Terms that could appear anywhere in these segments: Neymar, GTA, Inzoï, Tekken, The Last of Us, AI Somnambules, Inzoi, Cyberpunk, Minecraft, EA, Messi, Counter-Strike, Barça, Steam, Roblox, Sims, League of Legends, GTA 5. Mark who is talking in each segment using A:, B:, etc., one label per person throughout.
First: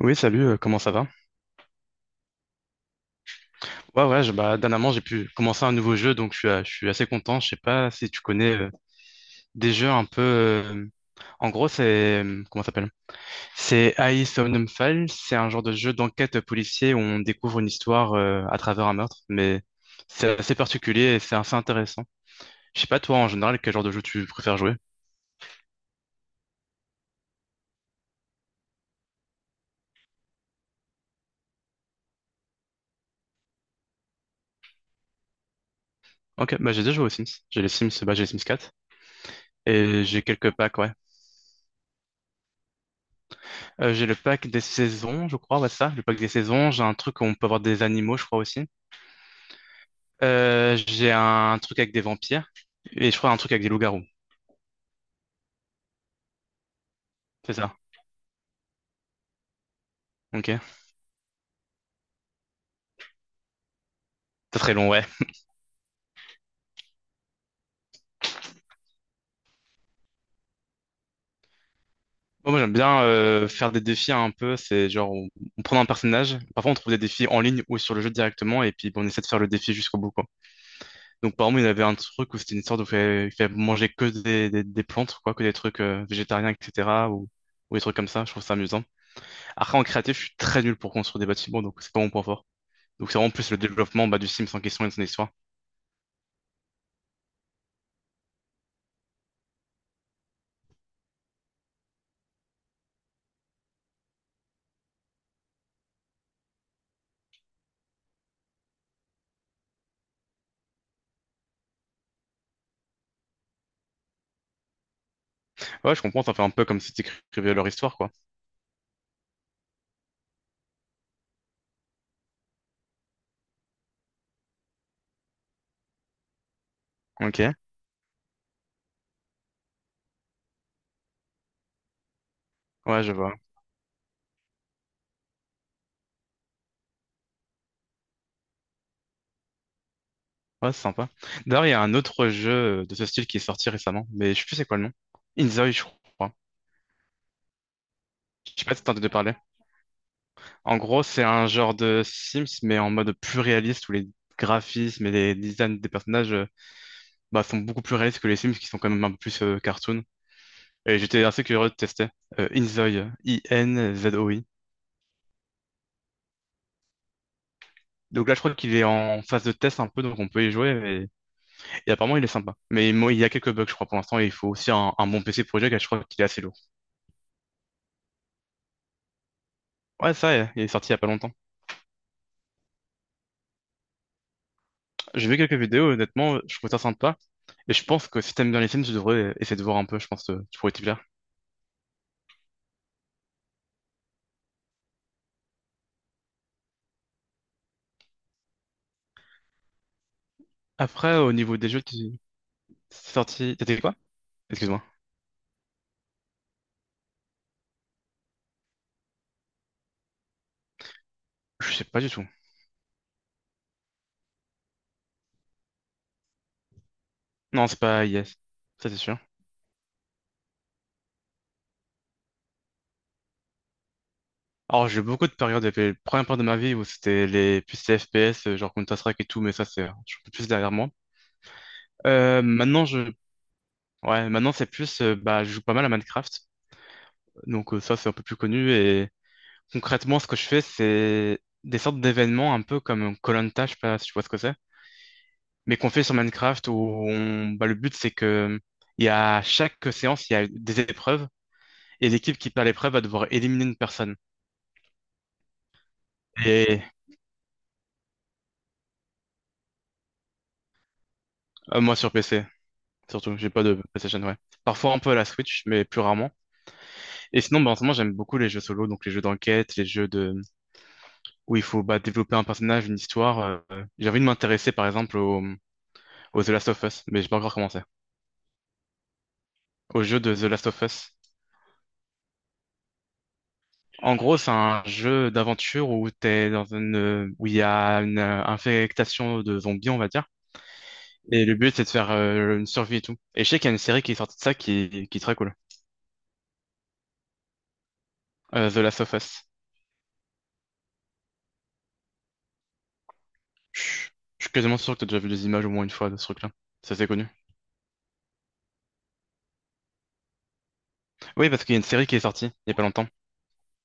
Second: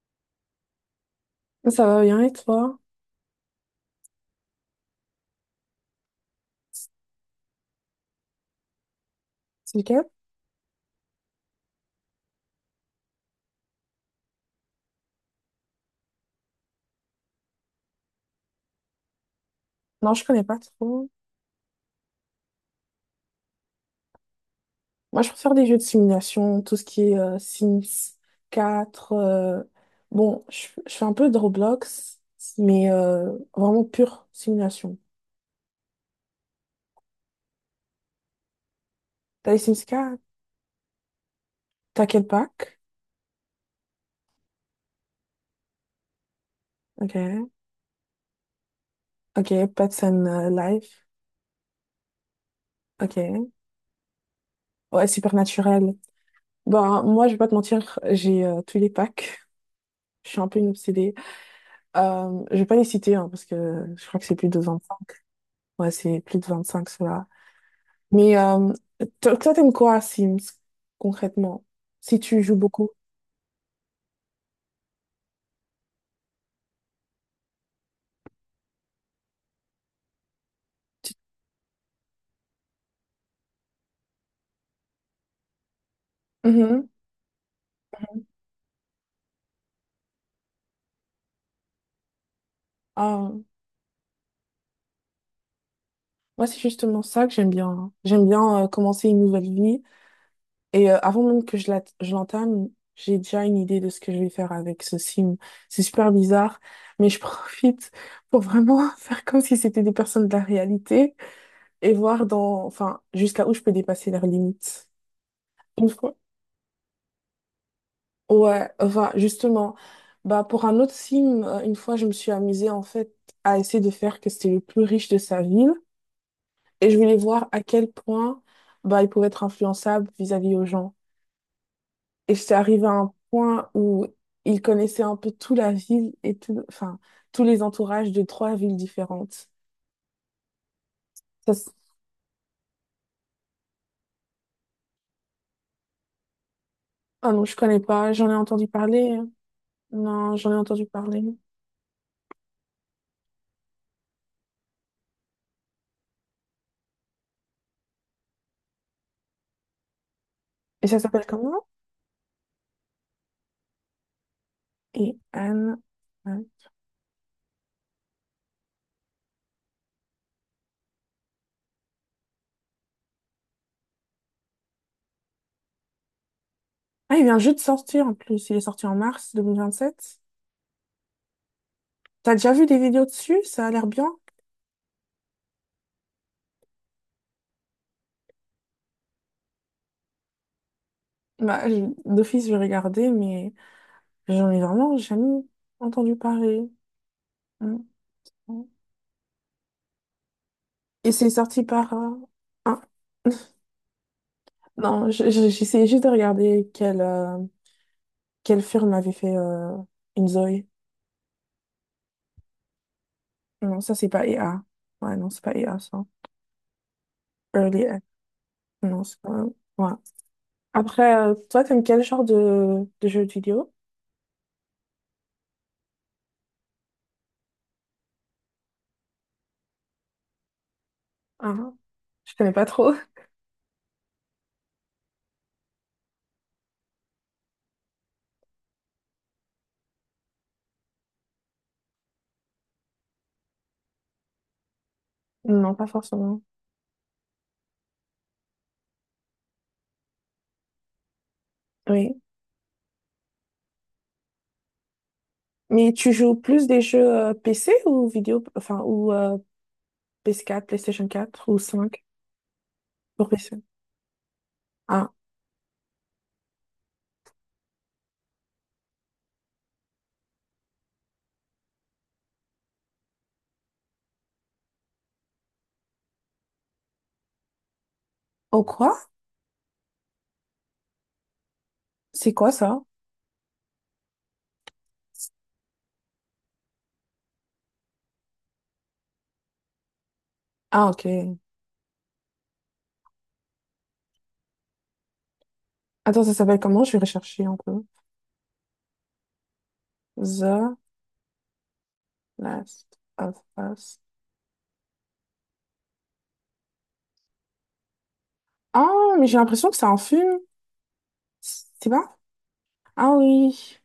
A: Oui, salut, comment ça va?
B: Ça va bien et toi?
A: Ouais, ouais, bah, dernièrement, j'ai pu commencer un nouveau jeu, donc je suis assez content. Je sais pas si tu connais des
B: C'est
A: jeux
B: lequel?
A: un peu. En gros, c'est, comment ça s'appelle? C'est AI Somnambules. C'est un genre de jeu d'enquête policier où on découvre une histoire à travers un meurtre, mais
B: Non, je
A: c'est
B: connais
A: assez
B: pas trop.
A: particulier et c'est assez intéressant. Je sais pas, toi, en général, quel genre de jeu tu préfères jouer?
B: Moi, je préfère des jeux de simulation, tout ce qui est Sims 4 bon, je fais un peu de Roblox, mais vraiment pure simulation.
A: Ok, bah, j'ai déjà joué aux Sims. J'ai les Sims 4
B: T'as les Sims
A: et
B: quatre
A: j'ai quelques packs, ouais.
B: T'as quel pack?
A: J'ai le pack des saisons, je crois, ouais, c'est ça, le pack des saisons. J'ai un
B: Ok.
A: truc où on peut avoir des animaux, je crois aussi.
B: Ok, Pets and Life.
A: J'ai un truc avec des vampires et je crois un
B: Ok.
A: truc avec des loups-garous.
B: Ouais, Supernaturel. Bah, moi, je vais pas te
A: C'est ça.
B: mentir, j'ai tous les packs. Je suis un peu
A: Ok.
B: une obsédée. Je vais pas les citer, hein, parce que je crois que c'est plus de
A: C'est très
B: vingt
A: long, ouais.
B: cinq Ouais, c'est plus de 25, ceux-là. Mais toi, t'aimes quoi à Sims, concrètement? Si tu
A: Bon,
B: joues
A: moi, j'aime
B: beaucoup.
A: bien faire des défis hein, un peu. C'est genre, on prend un personnage. Parfois, on trouve des défis en ligne ou sur le jeu directement et puis bon, on essaie de faire le défi jusqu'au bout, quoi.
B: Tu-
A: Donc, par exemple, il y avait un truc où c'était une sorte de fait manger que des plantes, quoi, que des trucs végétariens,
B: Mhm.
A: etc. Ou des trucs comme ça. Je trouve ça amusant. Après, en créatif, je suis très nul pour construire des bâtiments, donc c'est pas mon point fort. Donc c'est vraiment
B: Ah,
A: plus le développement bah, du Sims en question et de son histoire.
B: moi, c'est justement ça que j'aime bien, hein. J'aime bien commencer une nouvelle vie. Et avant même que je l'entame, j'ai déjà une idée de ce que je vais faire avec ce sim. C'est super bizarre, mais je profite pour vraiment faire comme si c'était des personnes de la réalité et voir dans, enfin, jusqu'à où je peux dépasser leurs limites. Une
A: Ouais, je
B: fois,
A: comprends, ça fait un peu comme si tu écrivais leur histoire, quoi.
B: ouais, enfin, justement, bah, pour un autre film, une fois, je me suis amusée, en fait, à essayer de faire que c'était le plus riche de sa ville. Et je voulais
A: Ok,
B: voir à quel point, bah, il pouvait être influençable vis-à-vis aux gens. Et j'étais arrivée à
A: ouais,
B: un
A: je vois.
B: point où il connaissait un peu toute la ville et tout, enfin, tous les entourages de trois villes différentes.
A: Ouais, c'est sympa.
B: Ça,
A: D'ailleurs,
B: s-
A: il y a un autre jeu de ce style qui est sorti récemment, mais je sais plus c'est quoi le nom. Inzoi, je crois.
B: ah non, je connais pas. J'en ai
A: Je sais
B: entendu
A: pas si t'as entendu
B: parler, hein.
A: parler.
B: Non, j'en ai
A: En
B: entendu
A: gros,
B: parler.
A: c'est un genre de Sims, mais en mode plus réaliste, où les graphismes et les designs des personnages bah, sont beaucoup plus réalistes que les Sims, qui sont quand même un peu plus cartoon.
B: Et ça
A: Et j'étais
B: s'appelle
A: assez
B: comment?
A: curieux de tester. Inzoi, I-N-Z-O-I.
B: Et Anne.
A: Donc là, je crois qu'il est en phase de test un peu, donc on peut y jouer. Et apparemment, il est sympa. Mais moi, il y a quelques bugs, je crois, pour l'instant. Et il faut aussi un bon PC pour jouer, car je crois qu'il est assez lourd.
B: Ah, il vient juste de sortir en plus. Il est sorti en mars deux mille vingt
A: Ouais,
B: sept
A: ça, il est sorti il y a pas longtemps.
B: T'as déjà vu des vidéos dessus? Ça a l'air bien.
A: J'ai vu quelques vidéos, honnêtement, je trouve ça sympa. Et je pense que si t'aimes bien les Sims, tu devrais essayer de voir un peu, je pense que tu pourrais t'y plaire.
B: Bah, d'office, je vais regarder, mais j'en ai vraiment jamais entendu parler. Mm. Mm. Et
A: Après,
B: c'est
A: au niveau
B: sorti
A: des jeux,
B: par.
A: tu...
B: Un-
A: C'est sorti. T'as dit quoi? Excuse-moi.
B: Non, j'essayais juste de regarder quel, quel film avait fait Inzoï.
A: Je sais pas du tout.
B: Non, ça, c'est pas EA. Ouais, non, c'est pas EA, ça.
A: Non, c'est
B: Early Act.
A: pas Yes. Ça, c'est
B: Non,
A: sûr.
B: c'est pas. Ouais. Après, toi, t'aimes quel genre de jeux vidéo?
A: Alors, j'ai eu beaucoup de périodes, les premières périodes de ma vie où c'était les plus les FPS, genre Counter-Strike et tout, mais ça, c'est, je suis un peu plus derrière moi.
B: Ah, je connais pas
A: Maintenant,
B: trop.
A: ouais, maintenant, c'est plus, bah, je joue pas mal à Minecraft. Donc, ça, c'est un peu plus connu. Et concrètement, ce que je fais, c'est des sortes d'événements un peu comme koh je sais pas si tu vois ce que c'est,
B: Non,
A: mais
B: pas
A: qu'on fait sur
B: forcément.
A: Minecraft où on, bah, le but, c'est que, il y a chaque séance, il y a des épreuves. Et
B: Oui.
A: l'équipe qui perd l'épreuve va devoir éliminer une personne.
B: Mais tu joues plus des
A: Et
B: jeux PC ou vidéo, enfin, ou PS4 PlayStation quatre ou
A: moi
B: 5
A: sur PC,
B: pour
A: surtout, j'ai
B: PC?
A: pas de PlayStation, ouais. Parfois un peu
B: Ah,
A: à la Switch, mais plus rarement. Et sinon, bah, en ce moment, j'aime beaucoup les jeux solo, donc les jeux d'enquête, les jeux de où il faut bah, développer un personnage, une histoire. J'ai envie de m'intéresser par exemple au The Last of Us, mais j'ai pas encore commencé.
B: oh quoi?
A: Au jeu de The Last of Us.
B: C'est quoi ça?
A: En gros, c'est un jeu d'aventure où t'es dans une où il y a une infectation de zombies, on va dire.
B: Ah, ok.
A: Et le but, c'est de faire une survie et tout. Et je sais qu'il y a une série qui est sortie de ça qui est très cool.
B: Attends, ça s'appelle comment? Je vais rechercher un peu.
A: The Last of Us.
B: The Last of
A: Je
B: Us.
A: suis je suis quasiment sûr que t'as déjà vu les images au moins une fois de ce truc-là. Ça c'est connu.
B: Ah, mais j'ai l'impression que c'est un film.
A: Oui, parce qu'il y a une
B: C'est
A: série
B: pas?
A: qui est sortie il y a pas longtemps.
B: Ah oui.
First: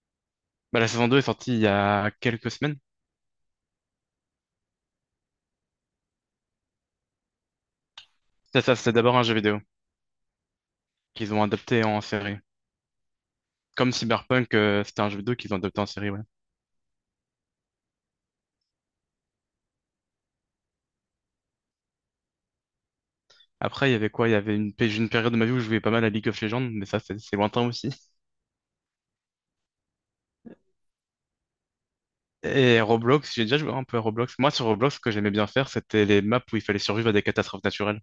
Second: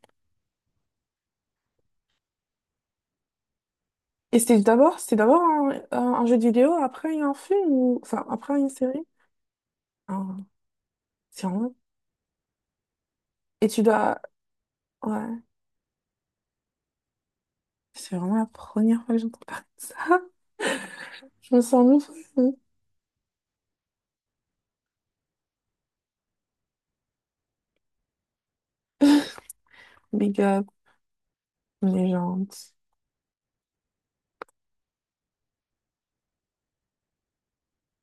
A: Bah, la saison 2 est sortie il y a quelques semaines.
B: Et c'était d'abord un jeu de vidéo, après il y a un film ou, enfin, après
A: Ça,
B: une
A: ça, c'est
B: série?
A: d'abord un jeu vidéo
B: Ah,
A: qu'ils ont
B: c'est vrai.
A: adapté en série.
B: Et tu
A: Comme
B: dois,
A: Cyberpunk, c'était un jeu vidéo
B: ouais.
A: qu'ils ont adapté en série, ouais.
B: C'est vraiment la première fois que j'entends parler de ça. Je me sens nouveau.
A: Après, il y avait quoi? Il y avait une période de ma vie où je jouais pas mal à League of Legends, mais ça, c'est lointain aussi.
B: Big up, légende.
A: Et Roblox, j'ai déjà joué un peu à Roblox. Moi, sur Roblox, ce que j'aimais bien faire, c'était les maps où il fallait survivre à des catastrophes naturelles.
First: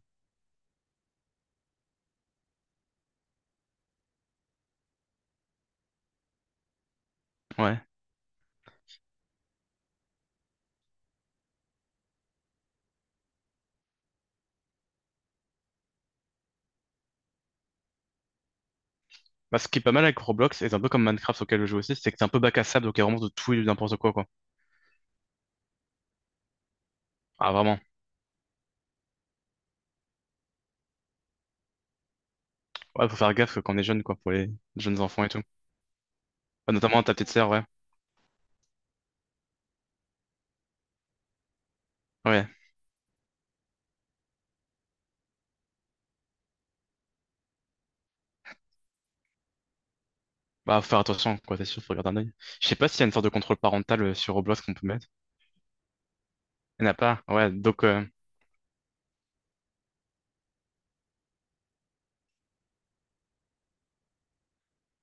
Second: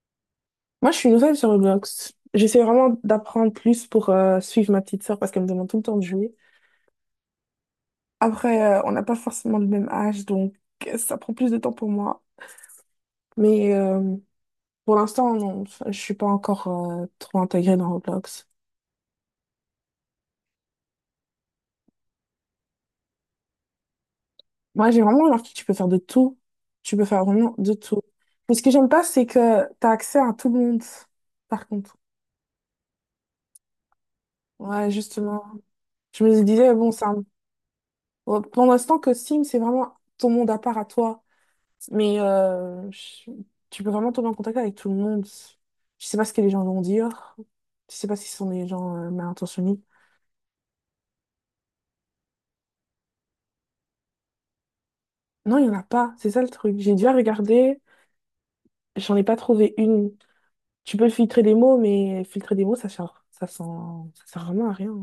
B: Moi, je suis nouvelle sur Roblox. J'essaie vraiment d'apprendre plus pour suivre ma petite sœur parce qu'elle me demande tout le temps de jouer.
A: Ouais.
B: Après, on n'a pas forcément le même âge, donc ça prend plus de temps pour moi. Mais pour l'instant, non, je suis pas encore trop intégrée dans Roblox.
A: Bah, ce qui est pas mal avec Roblox, et c'est un peu comme Minecraft auquel je joue aussi, c'est que c'est un peu bac à sable, donc il y a vraiment de tout et de n'importe quoi, quoi.
B: Moi, j'ai vraiment remarqué que tu peux faire de tout. Tu peux faire
A: Ah,
B: vraiment de
A: vraiment.
B: tout. Mais ce que j'aime pas, c'est que tu as accès à tout le monde, par contre.
A: Ouais, faut faire gaffe quand on est jeune, quoi, pour les
B: Ouais,
A: jeunes enfants et tout.
B: justement. Je me
A: Bah,
B: disais, bon,
A: notamment ta petite sœur, ouais.
B: bon, pour l'instant que Steam, c'est vraiment ton monde à part à toi. Mais
A: Ouais.
B: tu peux vraiment tomber en contact avec tout le monde. Je sais pas ce que les gens vont dire. Je sais pas si ce sont des gens mal intentionnés.
A: Bah, faut faire attention, quoi, c'est sûr, faut garder un œil. Je sais pas s'il y a une sorte de contrôle parental sur Roblox qu'on peut mettre.
B: Non, il y en a pas. C'est ça le truc.
A: Il n'y en
B: J'ai
A: a
B: dû
A: pas, ouais,
B: regarder.
A: donc
B: J'en ai pas trouvé une. Tu peux filtrer des mots, mais filtrer des mots, ça sert vraiment à rien.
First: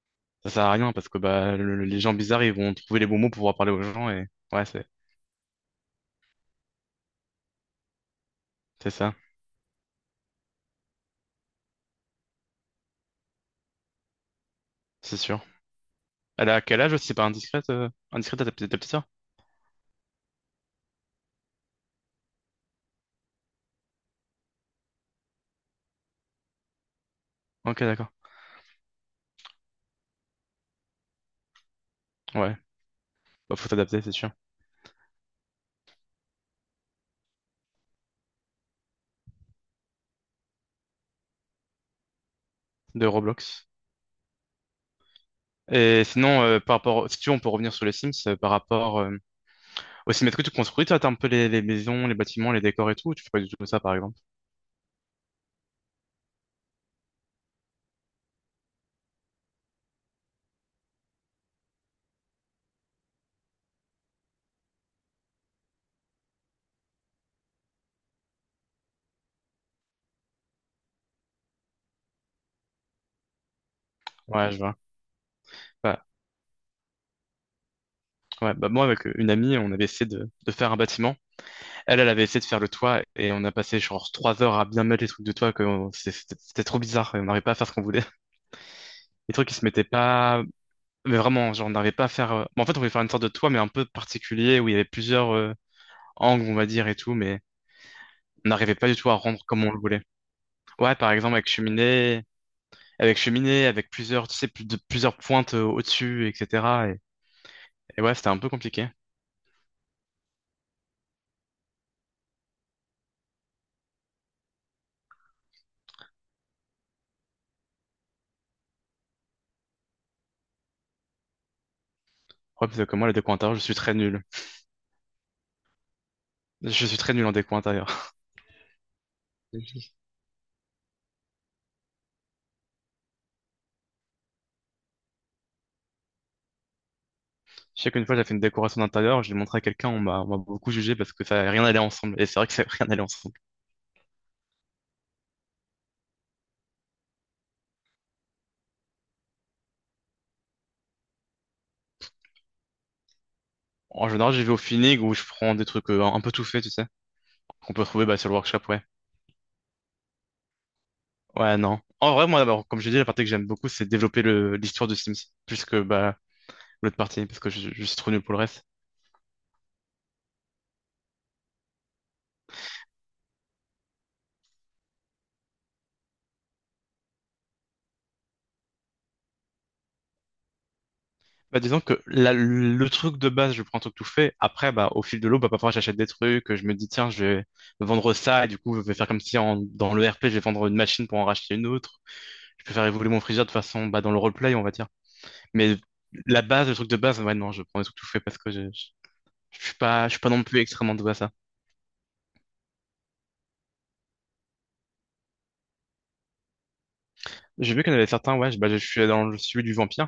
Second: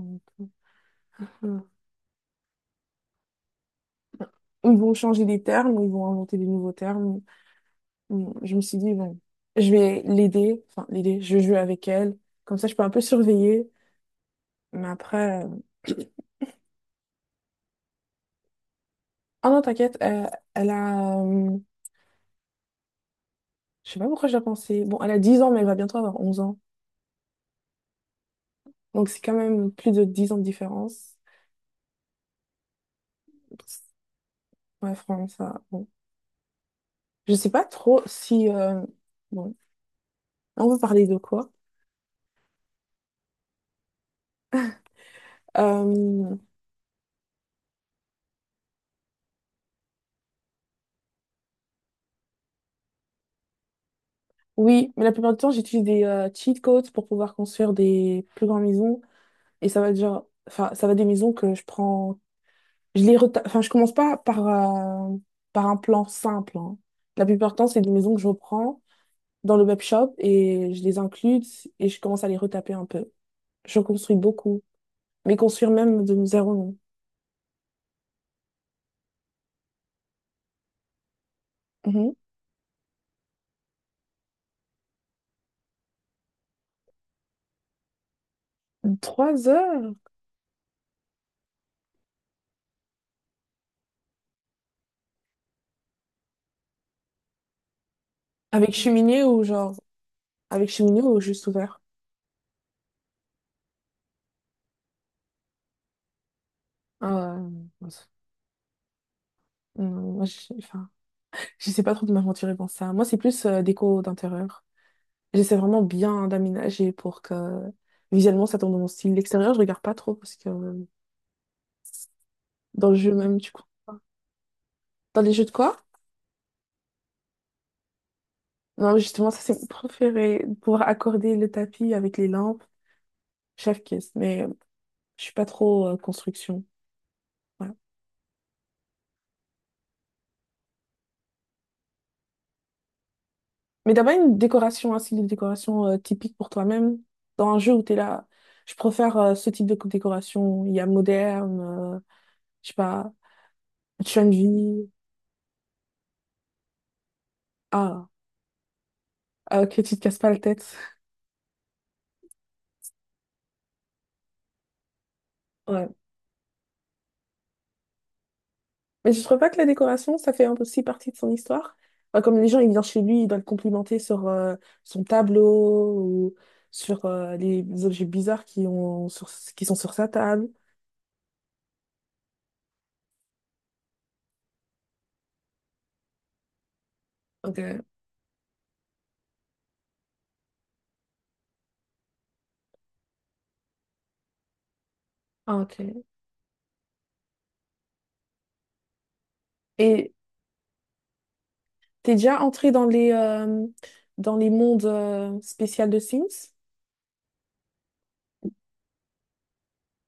A: ça sert à rien, parce que bah, les gens bizarres, ils vont trouver les bons mots pour pouvoir parler aux gens, et ouais,
B: Ils
A: c'est
B: vont changer des termes, ils vont inventer des nouveaux termes. Bon, je me suis
A: c'est
B: dit,
A: ça,
B: bon, je vais l'aider, enfin l'aider, je vais jouer avec elle, comme ça je peux un peu surveiller. Mais
A: c'est sûr.
B: après,
A: Elle a quel âge, si c'est pas indiscrète à ta petite sœur?
B: ah non, t'inquiète, elle a, je sais pas pourquoi je l'ai pensé, bon, elle a 10 ans, mais elle va bientôt avoir 11 ans.
A: Ok, d'accord.
B: Donc c'est quand même plus de 10 ans de différence.
A: Ouais. Bah, faut t'adapter, c'est sûr.
B: Ouais, franchement, ça, bon. Je sais pas trop si, bon, on veut parler de quoi?
A: De Roblox. Et
B: Euh,
A: sinon, par rapport, si tu veux, on peut revenir sur les Sims, par rapport au Sims. Est-ce que tu construis, toi, t'as un peu les maisons, les bâtiments, les décors et tout, ou tu fais pas du tout ça, par exemple?
B: oui, mais la plupart du temps, j'utilise des cheat codes pour pouvoir construire des plus grandes maisons. Et ça va être genre, enfin, ça va être des maisons que je prends. Enfin, je commence pas par, par un plan simple, hein. La plupart du temps, c'est des maisons que je reprends dans le web shop et je les inclus et je commence à les retaper un peu. Je construis
A: Ouais, je
B: beaucoup,
A: vois.
B: mais construire
A: Bah,
B: même de zéro, non.
A: ouais, bah moi, avec une amie, on avait essayé de faire un bâtiment. Elle, elle avait essayé de faire le toit et on a passé genre 3 heures à bien mettre les trucs de toit que c'était trop bizarre et on n'arrivait pas à faire ce qu'on voulait.
B: Mhm.
A: Les
B: Trois
A: trucs, ils se mettaient
B: heures?
A: pas. Mais vraiment, genre, on n'arrivait pas à faire. Bon, en fait, on voulait faire une sorte de toit, mais un peu particulier, où il y avait plusieurs angles, on va dire, et tout, mais on
B: Avec
A: n'arrivait pas du tout à
B: cheminée ou
A: rendre comme on
B: genre,
A: le voulait.
B: avec
A: Ouais,
B: cheminée
A: par
B: ou
A: exemple,
B: juste
A: avec
B: ouvert?
A: cheminée, avec cheminée, avec plusieurs, tu sais, plusieurs pointes au-dessus, etc. Et,
B: Ah, ouais.
A: et ouais, c'était un peu compliqué.
B: Non, moi, je, enfin, je sais pas trop de m'aventurer dans ça. Moi, c'est plus déco d'intérieur. J'essaie vraiment bien d'aménager pour que visuellement ça tombe dans mon style. L'extérieur, je regarde pas trop parce que
A: Ouais, parce que
B: dans le
A: comme moi, le
B: jeu
A: déco
B: même, du
A: intérieur, je
B: coup.
A: suis très nul.
B: Dans les jeux de quoi?
A: Je suis très nul en déco intérieur.
B: Non, justement, ça c'est mon préféré. Pouvoir accorder le tapis avec les lampes. Chef kiss. Mais je suis pas trop construction. Voilà.
A: Je sais qu'une fois, j'ai fait une décoration d'intérieur, je l'ai montré à quelqu'un, on m'a beaucoup jugé parce que ça rien n'allait ensemble. Et c'est vrai que ça rien n'allait ensemble.
B: Mais d'abord, une décoration, hein, c'est une décoration typique pour toi-même. Dans un jeu où t'es là, je préfère ce type de décoration. Il y a moderne, euh, je sais pas,
A: En
B: train de
A: général, j'y vais au
B: vie.
A: feeling où je prends des trucs un peu tout faits, tu sais, qu'on peut trouver
B: Ah,
A: bah, sur le workshop, ouais.
B: que tu te casses pas la tête.
A: Ouais, non. En vrai, moi, d'abord, comme je dis, la partie que j'aime beaucoup, c'est développer l'histoire de Sims, plus que bah, l'autre partie, parce que je suis trop nul pour le reste.
B: Mais je trouve pas que la décoration, ça fait un peu aussi partie de son histoire. Enfin, comme les gens, ils viennent chez lui, ils doivent le complimenter sur son tableau ou sur les objets bizarres qui ont sur, qui sont sur sa table.
A: Bah, disons que le truc de base, je prends un truc tout fait. Après, bah, au fil de l'eau, bah, parfois, j'achète des trucs, je me dis, tiens, je vais
B: Ok.
A: vendre ça, et du coup, je vais faire comme si en, dans le RP, je vais vendre une machine pour en racheter une autre. Je peux faire évoluer mon frigeur de façon, bah, dans le roleplay, on va dire.
B: Ah,
A: Mais
B: ok.
A: la base, le truc de base, ouais, non, je prends des trucs tout fait parce que je
B: Et
A: suis pas non plus extrêmement doué à ça.
B: t'es déjà entré dans les, dans les mondes spéciaux de Sims?
A: J'ai vu qu'il y en avait certains, ouais, bah, je suis dans le celui du vampire.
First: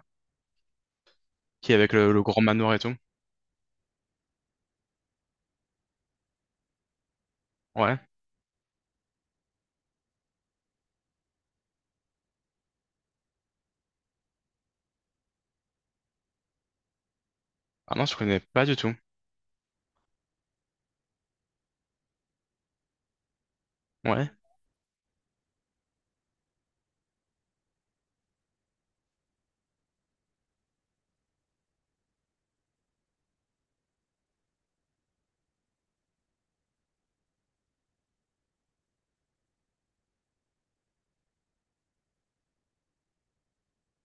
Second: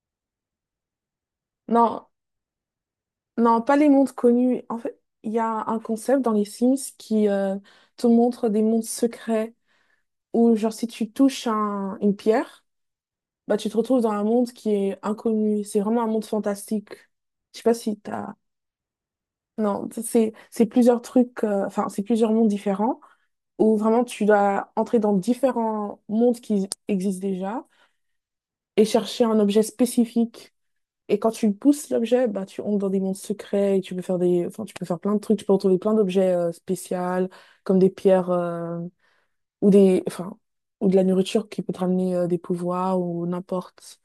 A: Qui est avec
B: Non,
A: le grand manoir et tout.
B: non, pas les mondes connus. En fait, il y a un concept dans les Sims qui
A: Ouais.
B: te montre des mondes secrets où, genre, si tu touches une pierre, bah, tu te retrouves dans un monde qui est inconnu. C'est vraiment un monde fantastique. Je sais pas
A: Ah
B: si
A: non, je
B: t'as.
A: connais pas du tout.
B: Non, c'est plusieurs trucs, enfin, c'est plusieurs mondes différents où vraiment tu
A: Ouais.
B: dois entrer dans différents mondes qui existent déjà et chercher un objet spécifique. Et quand tu pousses l'objet, bah, tu entres dans des mondes secrets et tu peux faire des, enfin, tu peux faire plein de trucs. Tu peux retrouver plein d'objets spéciaux comme des pierres ou des, enfin, ou de la nourriture qui peut te ramener des pouvoirs ou n'importe.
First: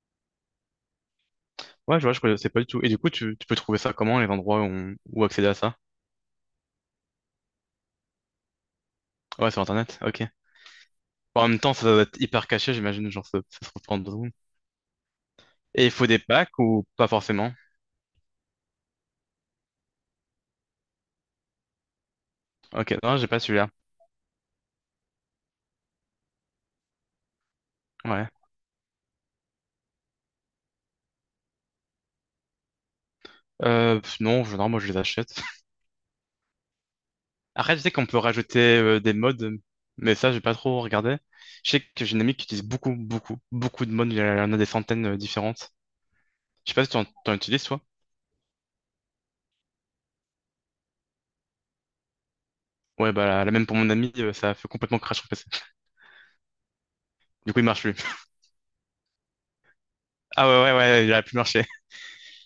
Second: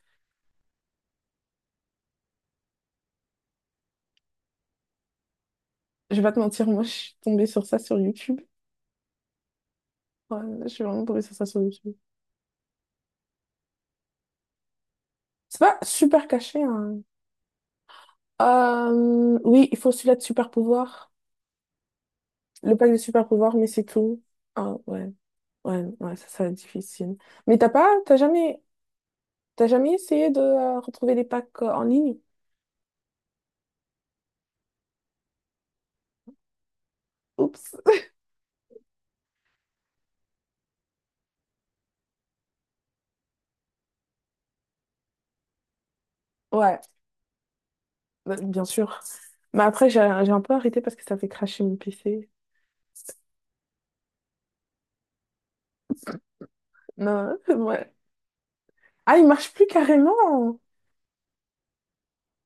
A: Ouais, je vois, je connaissais pas du tout. Et du coup, tu peux trouver ça comment, les endroits où accéder à ça?
B: Je vais pas te mentir, moi, je suis tombée sur ça sur YouTube.
A: Ouais, sur Internet, ok.
B: Ouais, je suis vraiment tombée sur
A: Bon,
B: ça
A: en même
B: sur
A: temps, ça
B: YouTube.
A: doit être hyper caché, j'imagine, genre, ça se retrouve en 2 secondes.
B: C'est pas
A: Et il faut des
B: super
A: packs
B: caché,
A: ou
B: hein.
A: pas forcément?
B: Oui, il faut celui-là de super pouvoir. Le pack de
A: Ok, non,
B: super
A: j'ai pas
B: pouvoir, mais
A: celui-là.
B: c'est tout. Ah, ouais. Ouais, ouais, ça va être difficile. Mais
A: Ouais.
B: t'as jamais essayé de retrouver les packs en ligne?
A: Pff, non, non, moi, je les achète.
B: Oups.
A: Après, je sais qu'on peut rajouter des mods, mais ça, j'ai pas trop regardé. Je sais que j'ai une amie qui utilise beaucoup, beaucoup, beaucoup de mods. Il y en a des centaines différentes. Je sais
B: Ouais,
A: pas si t'en utilises.
B: bah, bien sûr. Mais après, j'ai un peu arrêté parce que ça fait crasher mon PC.
A: Ouais, bah, la même pour mon ami, ça a fait complètement crash sur PC.
B: Non,
A: Du coup, il marche
B: ouais.
A: plus.
B: Ah, il marche plus
A: Ah
B: carrément.
A: ouais, ouais, ouais, il a plus marché.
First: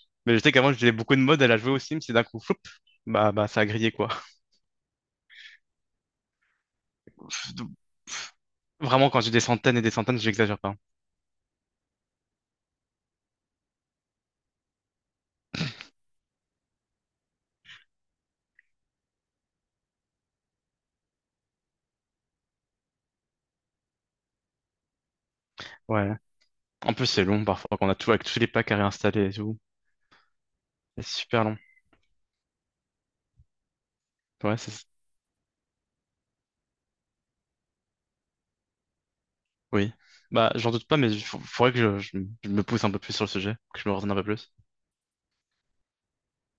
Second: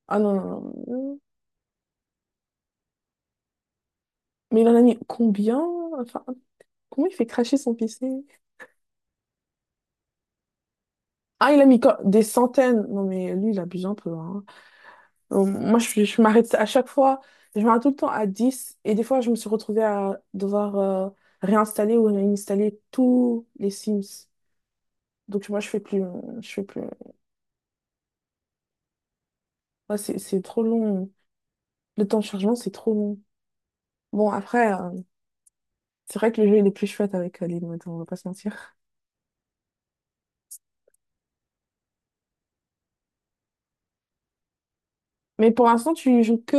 B: Ah non,
A: Mais je sais
B: non,
A: qu'avant, j'avais beaucoup
B: non.
A: de modes, elle a joué au Sims, et d'un coup, floup, bah, ça a grillé, quoi.
B: Mais il en a mis combien? Enfin, comment il fait cracher son PC?
A: Vraiment, quand j'ai des centaines et des centaines, j'exagère pas.
B: Ah, il a des centaines. Non, mais lui, il abuse un peu, hein. Moi, je m'arrête à chaque fois. Je m'arrête tout le temps à 10. Et des fois, je me suis retrouvée à devoir réinstaller ou réinstaller tous les Sims. Donc, moi, je fais plus.
A: Ouais.
B: Je fais plus.
A: En plus, c'est long, parfois, qu'on a tout, avec tous les packs à réinstaller et tout.
B: Ouais, c'est trop
A: C'est
B: long.
A: super long.
B: Le temps de chargement, c'est trop long. Bon,
A: Ouais, c'est,
B: après, c'est vrai que le jeu, il est plus chouette avec les modes, on va pas se mentir.
A: oui. Bah, j'en doute pas, mais faudrait que je me pousse un peu plus sur le sujet, que je me renseigne un peu plus.
B: Mais pour l'instant, tu joues que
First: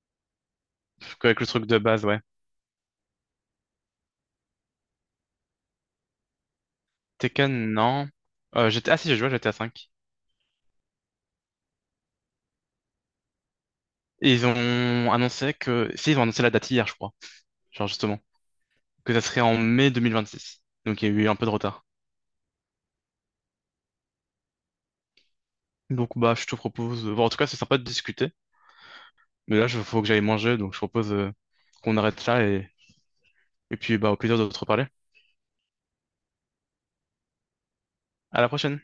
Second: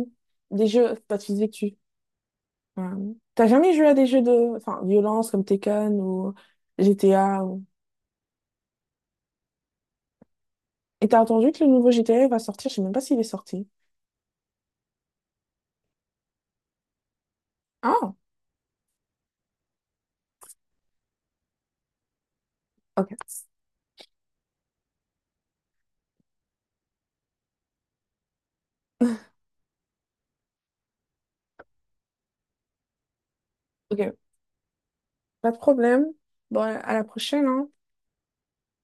B: des jeux. Bah, tu
A: Avec le
B: disais que
A: truc
B: tu.
A: de base, ouais.
B: Ouais. T'as jamais joué à des jeux de enfin, violence comme Tekken ou GTA ou.
A: Tekken, non. Ah si, j'ai joué à GTA 5.
B: Et t'as entendu que le nouveau GTA va sortir, je sais même pas s'il est sorti.
A: Et ils ont annoncé que, si, ils ont annoncé la date hier, je crois. Genre,
B: Ah,
A: justement, que ça serait en mai 2026. Donc il y a eu un peu de retard.
B: ok.
A: Donc bah je te propose, bon, en tout cas c'est sympa de discuter, mais là il faut que j'aille manger, donc je propose qu'on arrête là et puis bah
B: Ok,
A: au plaisir de te reparler.
B: pas de problème. Bon, à la prochaine, hein.
A: À la prochaine.